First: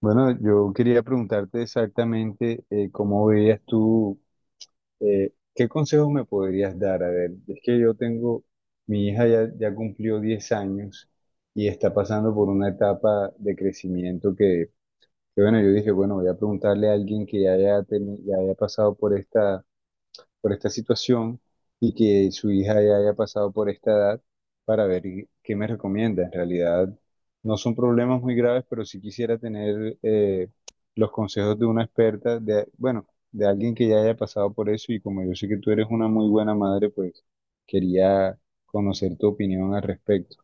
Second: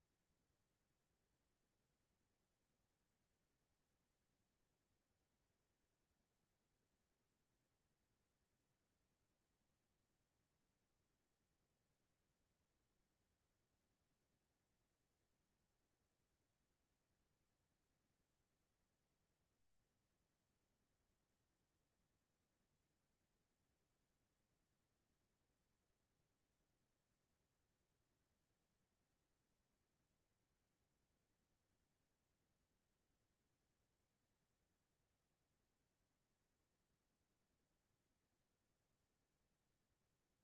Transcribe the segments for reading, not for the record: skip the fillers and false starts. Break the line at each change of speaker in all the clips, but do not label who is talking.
Bueno, yo quería preguntarte exactamente cómo veías tú, qué consejos me podrías dar. A ver, es que yo tengo, mi hija ya cumplió 10 años y está pasando por una etapa de crecimiento bueno, yo dije, bueno, voy a preguntarle a alguien que ya ya haya pasado por esta situación y que su hija ya haya pasado por esta edad para ver qué me recomienda. En realidad no son problemas muy graves, pero sí quisiera tener los consejos de una experta, de, bueno, de alguien que ya haya pasado por eso y como yo sé que tú eres una muy buena madre, pues quería conocer tu opinión al respecto.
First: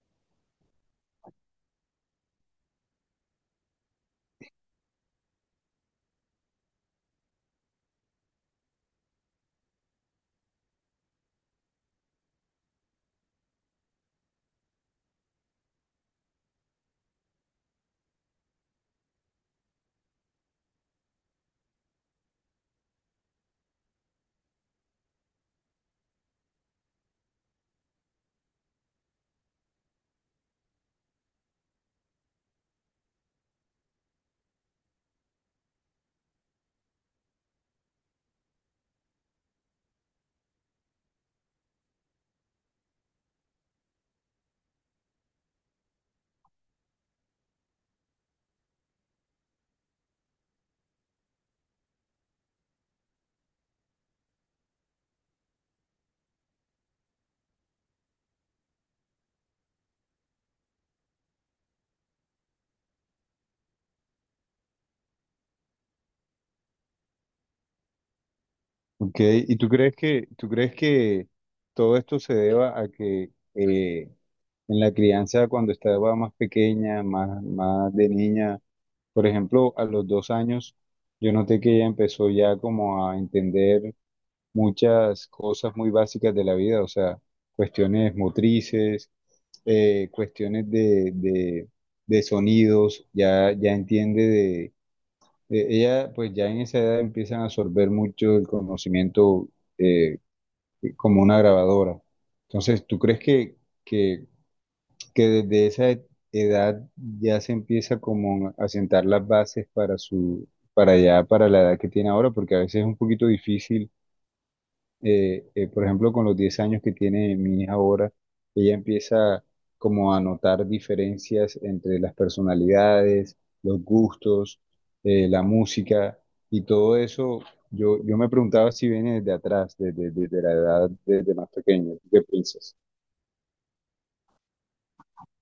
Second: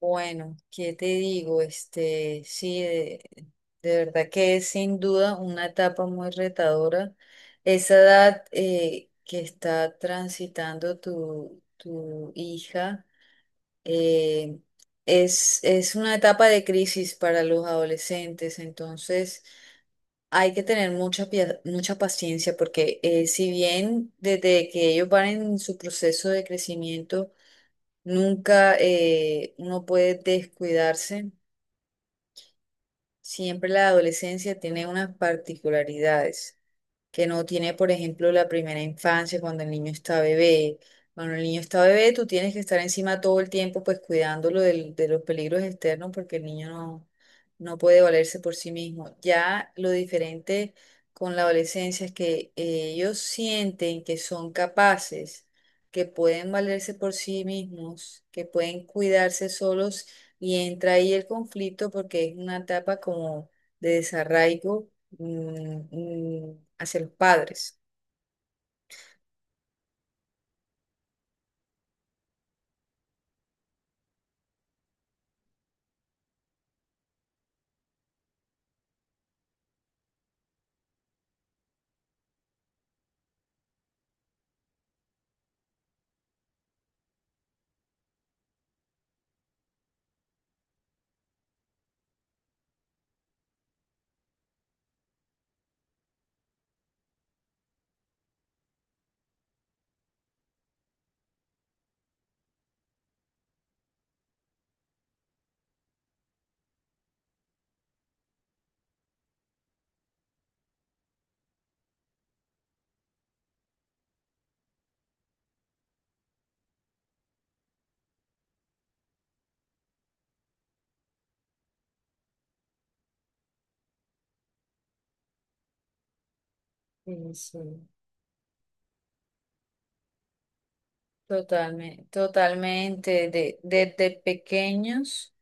Bueno, ¿qué te digo? De verdad que es sin duda una etapa muy retadora. Esa edad que está transitando tu hija eh, es una etapa de crisis para los adolescentes, entonces hay que tener mucha paciencia porque si bien desde que ellos van en su proceso de crecimiento, nunca uno puede descuidarse. Siempre la adolescencia tiene unas particularidades que no tiene, por ejemplo, la primera infancia, cuando el niño está bebé. Cuando el niño está bebé, tú tienes que estar encima todo el tiempo, pues cuidándolo de los peligros externos, porque el niño no, no puede valerse por sí mismo. Ya lo diferente con la adolescencia es que ellos sienten que son capaces, que pueden valerse por sí mismos, que pueden cuidarse solos, y entra ahí el conflicto porque es una etapa como de desarraigo hacia los padres.
Ok, ¿y tú crees tú crees que todo esto se deba a que en la crianza cuando estaba más pequeña, más de niña, por ejemplo, a los 2 años, yo noté que ella empezó ya como a entender muchas cosas muy básicas de la vida, o sea, cuestiones motrices, cuestiones de sonidos, ya entiende ella, pues ya en esa edad empiezan a absorber mucho el conocimiento eh, como una grabadora. Entonces, ¿tú crees que, que desde esa edad ya se empieza como a sentar las bases para su, para ya, para la edad que tiene ahora? Porque a veces es un poquito difícil por ejemplo, con los 10 años que tiene mi hija ahora, ella empieza como a notar diferencias entre las personalidades, los gustos, la música y todo
Sí,
eso.
sí,
Yo me preguntaba si viene desde atrás, desde la edad, desde más pequeño. ¿Tú?
totalmente,
¿Qué piensas?
totalmente. Desde pequeños,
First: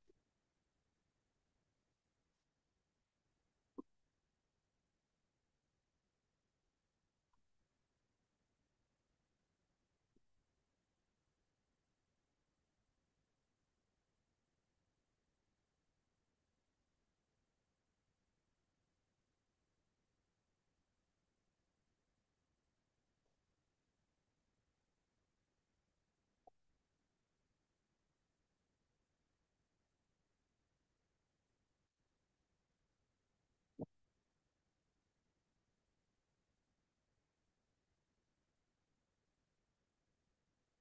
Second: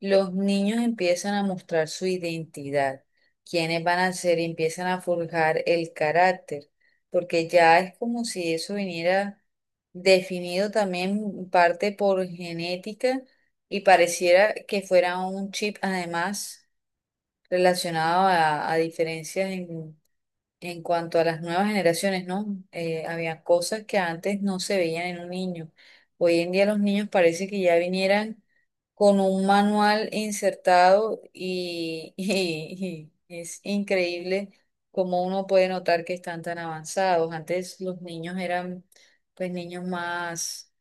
los niños empiezan a mostrar su identidad, quiénes van a ser, y empiezan a forjar el carácter, porque ya es como si eso viniera definido también en parte por genética y pareciera que fuera un chip además relacionado a diferencias en... En cuanto a las nuevas generaciones, ¿no? Había cosas que antes no se veían en un niño. Hoy en día los niños parece que ya vinieran con un manual insertado y, y es increíble cómo uno puede notar que están tan avanzados. Antes los niños eran pues niños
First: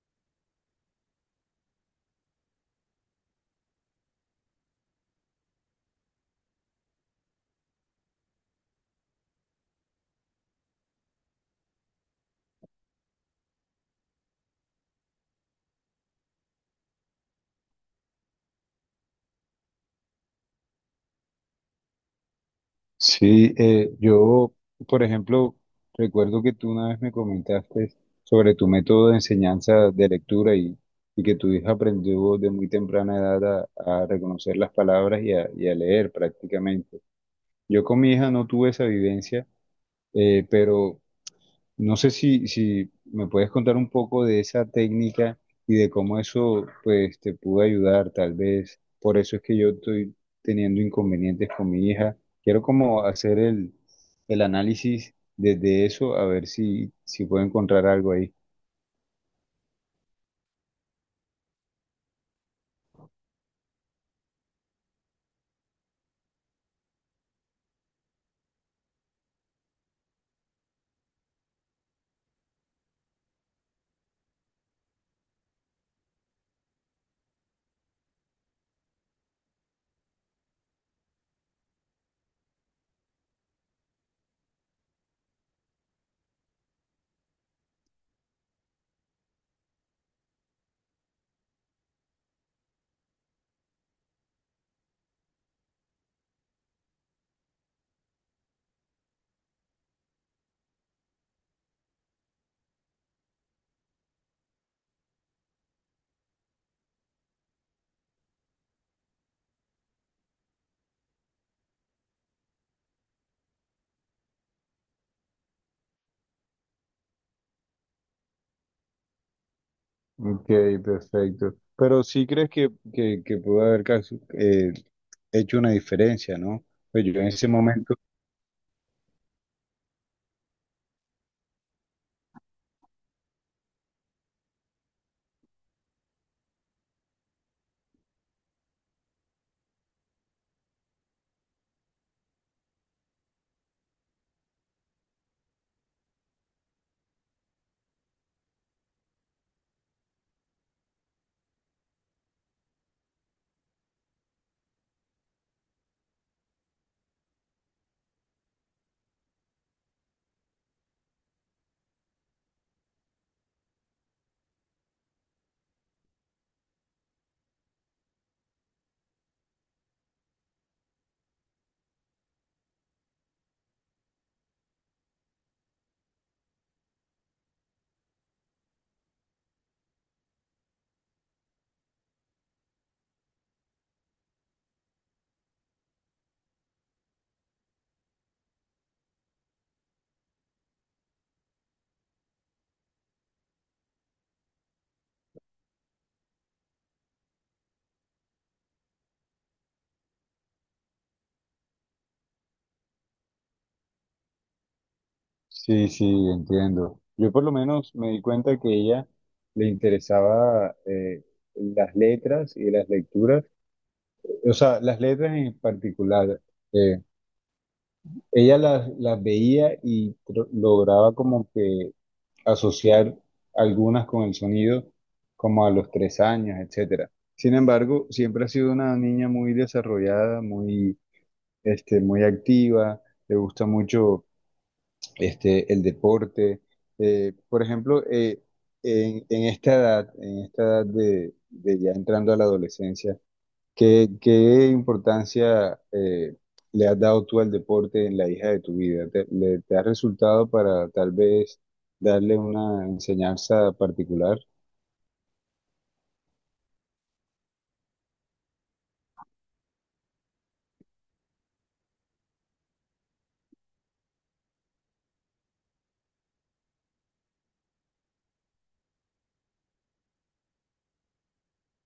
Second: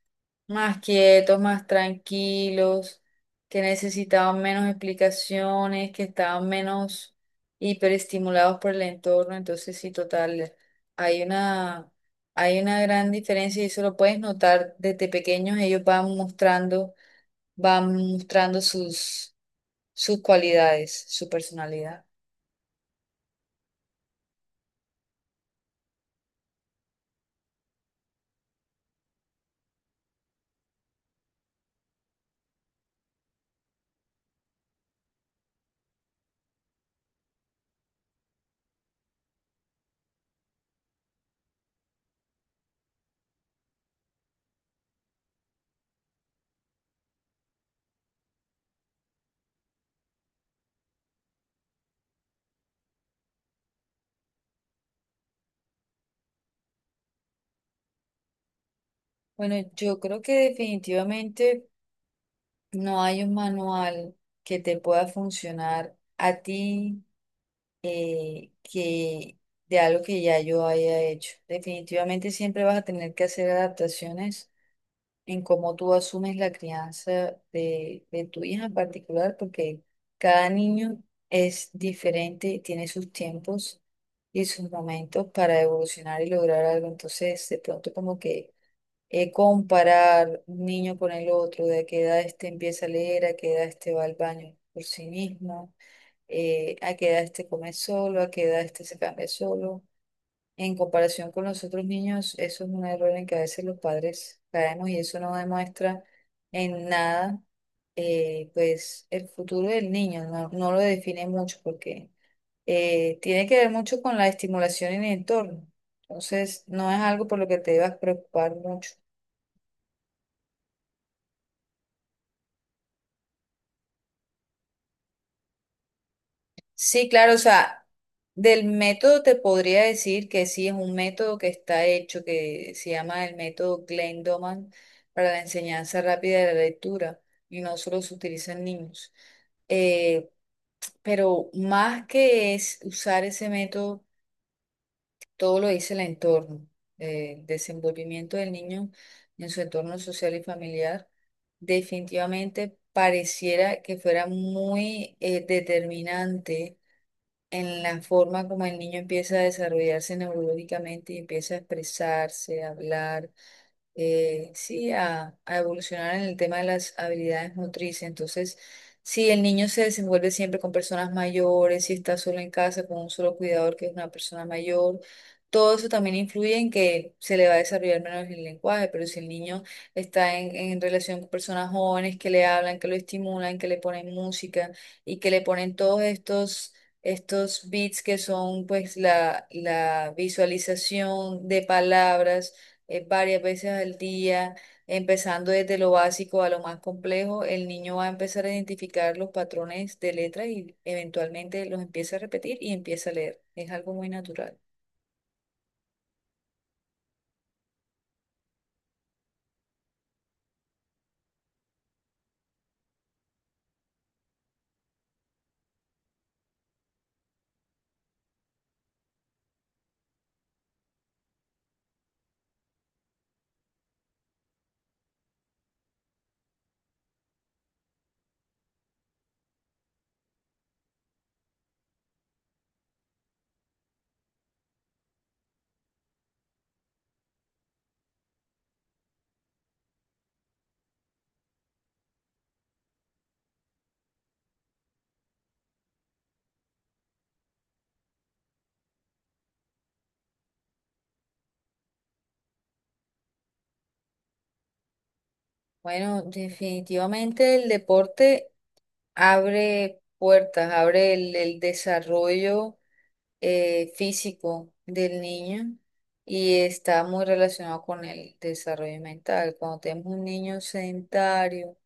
más quietos, más tranquilos, que necesitaban menos explicaciones, que estaban menos hiperestimulados por el entorno. Entonces, sí, total, hay una, hay una gran diferencia y eso lo puedes notar desde pequeños. Van mostrando sus cualidades, su personalidad.
Sí, yo, por ejemplo, recuerdo que tú una vez me comentaste sobre tu método de enseñanza de lectura y que tu hija aprendió de muy temprana edad a reconocer las palabras y a leer prácticamente. Yo con mi hija no tuve esa vivencia, pero no sé si me puedes contar un poco de esa técnica y de cómo eso pues te pudo ayudar, tal vez. Por eso es que yo estoy teniendo inconvenientes con mi hija. Quiero como hacer el análisis desde eso, a ver si puedo encontrar algo ahí.
Bueno, yo creo que definitivamente no hay un manual que te pueda funcionar a ti, que de algo que ya yo haya hecho. Definitivamente siempre vas a tener que hacer adaptaciones en cómo tú asumes la crianza de tu hija en particular, porque cada niño es diferente, tiene sus tiempos y sus momentos para evolucionar y lograr algo. Entonces, de pronto como que comparar un niño con el otro, de a qué edad este empieza a leer, a qué edad este va al baño por sí mismo, a qué edad este come solo, a qué edad este se cambia solo. En comparación con los otros niños, eso es un error en que a veces los padres caemos y eso no demuestra en nada, pues, el futuro del niño, no lo define mucho porque tiene que ver mucho con la estimulación en el entorno. Entonces, no es algo por lo que te debas preocupar mucho.
Ok, perfecto. Pero sí crees que pudo haber hecho una diferencia, ¿no? Pues
Sí,
yo en
claro, o
ese
sea,
momento.
del método te podría decir que sí, es un método que está hecho, que se llama el método Glenn Doman para la enseñanza rápida de la lectura, y no solo se utiliza en niños. Eh, pero más que es usar ese método, todo lo dice el entorno, el desenvolvimiento del niño en su entorno social y familiar, definitivamente pareciera que fuera muy determinante en la forma como el niño empieza a desarrollarse neurológicamente y empieza a expresarse, a hablar, sí, a evolucionar en el tema de las habilidades motrices. Entonces, si el niño se desenvuelve siempre con personas mayores, si está solo en casa con un solo cuidador que es una persona mayor, todo eso también influye en que se le va a desarrollar menos el lenguaje, pero si el niño está en relación con personas jóvenes que le hablan, que lo estimulan, que le ponen música y que le ponen todos estos... estos beats, que son pues la visualización de palabras varias veces al día, empezando desde lo básico a lo más complejo, el niño va a empezar a identificar los patrones de letras y eventualmente los empieza a repetir y empieza a leer. Es algo muy natural.
Sí, sí, entiendo. Yo por lo menos me di cuenta que a ella le interesaba las letras y las lecturas, o sea, las letras en particular. eh, Ella las veía y lograba como que asociar algunas con el sonido, como a los 3 años, etcétera. Sin embargo, siempre ha sido una niña muy desarrollada, muy, este, muy activa, le gusta mucho este, el deporte. Por ejemplo, en esta edad de ya entrando a la adolescencia, ¿qué importancia le has dado tú al deporte en la hija de tu vida? ¿Te ha resultado para tal vez darle una enseñanza particular?
Bueno, definitivamente el deporte abre puertas, abre el desarrollo físico del niño y está muy relacionado con el desarrollo mental. Cuando tenemos un niño sedentario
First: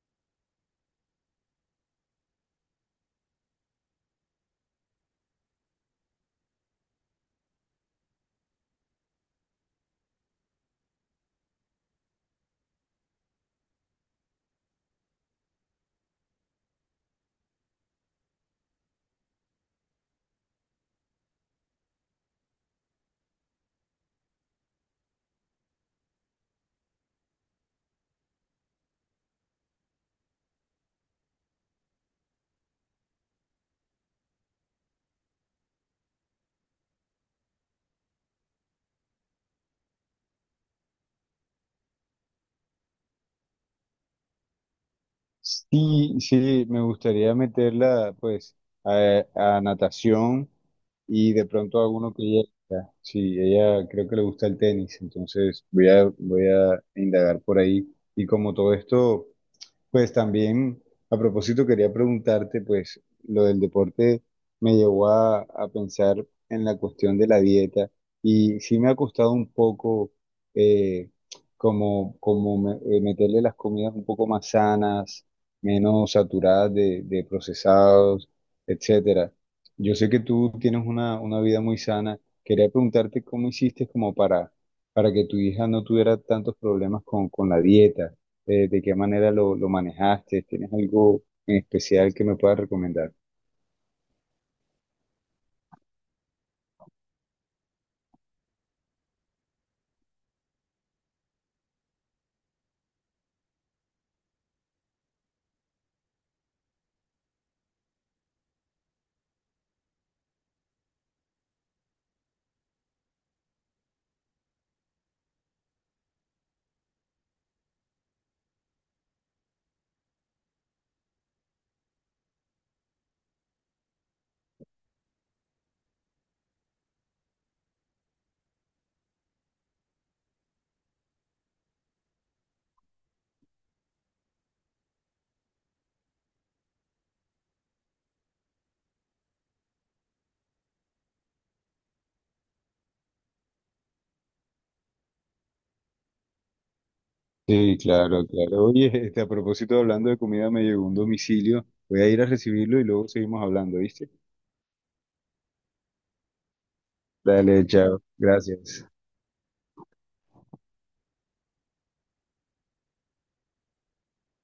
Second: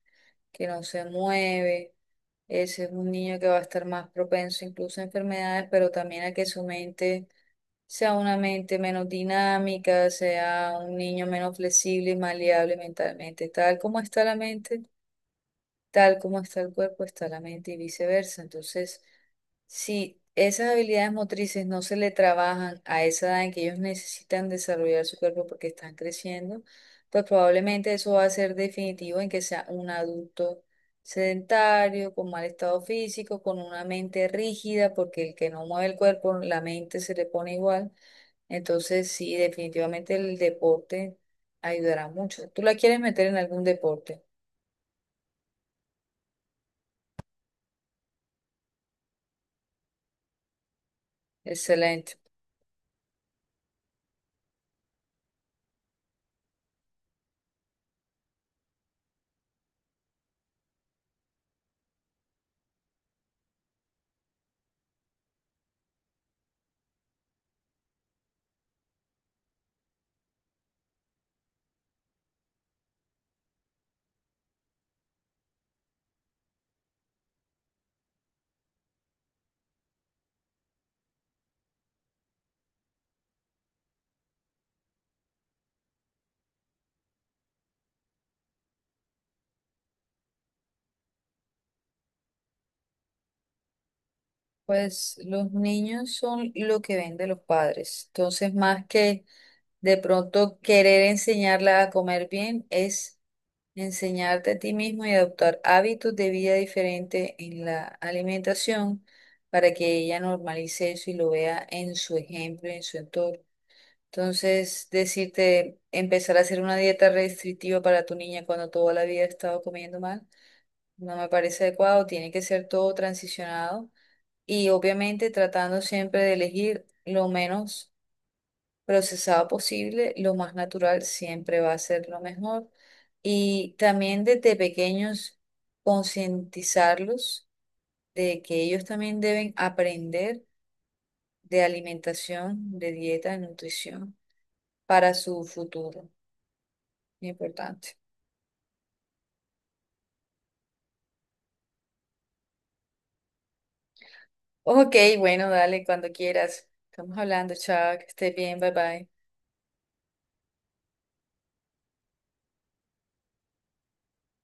que no se mueve, ese es un niño que va a estar más propenso incluso a enfermedades, pero también a que su mente sea una mente menos dinámica, sea un niño menos flexible y maleable mentalmente. Tal como está el cuerpo, está la mente y viceversa. Entonces, si esas habilidades motrices no se le trabajan a esa edad en que ellos necesitan desarrollar su cuerpo porque están creciendo, pues probablemente eso va a ser definitivo en que sea un adulto sedentario, con mal estado físico, con una mente rígida, porque el que no mueve el cuerpo, la mente se le pone igual. Entonces, sí, definitivamente el deporte ayudará mucho. ¿Tú la quieres meter en algún deporte?
Sí, sí, me gustaría meterla pues a natación y de pronto a uno
Excelente.
que ella, sí, ella creo que le gusta el tenis, entonces voy a indagar por ahí. Y como todo esto... Pues también, a propósito, quería preguntarte, pues lo del deporte me llevó a pensar en la cuestión de la dieta y sí me ha costado un poco eh, meterle las comidas un poco más sanas, menos saturadas de procesados, etcétera. Yo sé que tú tienes una vida muy sana. Quería preguntarte cómo hiciste como para que tu hija no tuviera tantos problemas con la dieta de qué manera lo manejaste, ¿tienes algo en especial que me puedas recomendar?
Pues los niños son lo que ven de los padres. Entonces, más que de pronto querer enseñarla a comer bien, es enseñarte a ti mismo y adoptar hábitos de vida diferente en la alimentación para que ella normalice eso y lo vea en su ejemplo, y en su entorno. Entonces, decirte, empezar a hacer una dieta restrictiva para tu niña cuando toda la vida ha estado comiendo mal, no me parece adecuado. Tiene que ser todo transicionado y obviamente tratando siempre de elegir lo menos procesado posible, lo más natural siempre va a ser lo mejor. Y también desde pequeños concientizarlos de que ellos también deben aprender de alimentación, de dieta, de nutrición para su futuro. Muy
Sí,
importante.
claro, claro. Oye, este, a propósito, hablando de comida, me llegó un domicilio. Voy a ir a recibirlo y luego seguimos hablando, ¿viste?
Ok, bueno, dale cuando quieras. Estamos hablando,
Dale,
chao,
chao.
que estés bien, bye
Gracias.
bye.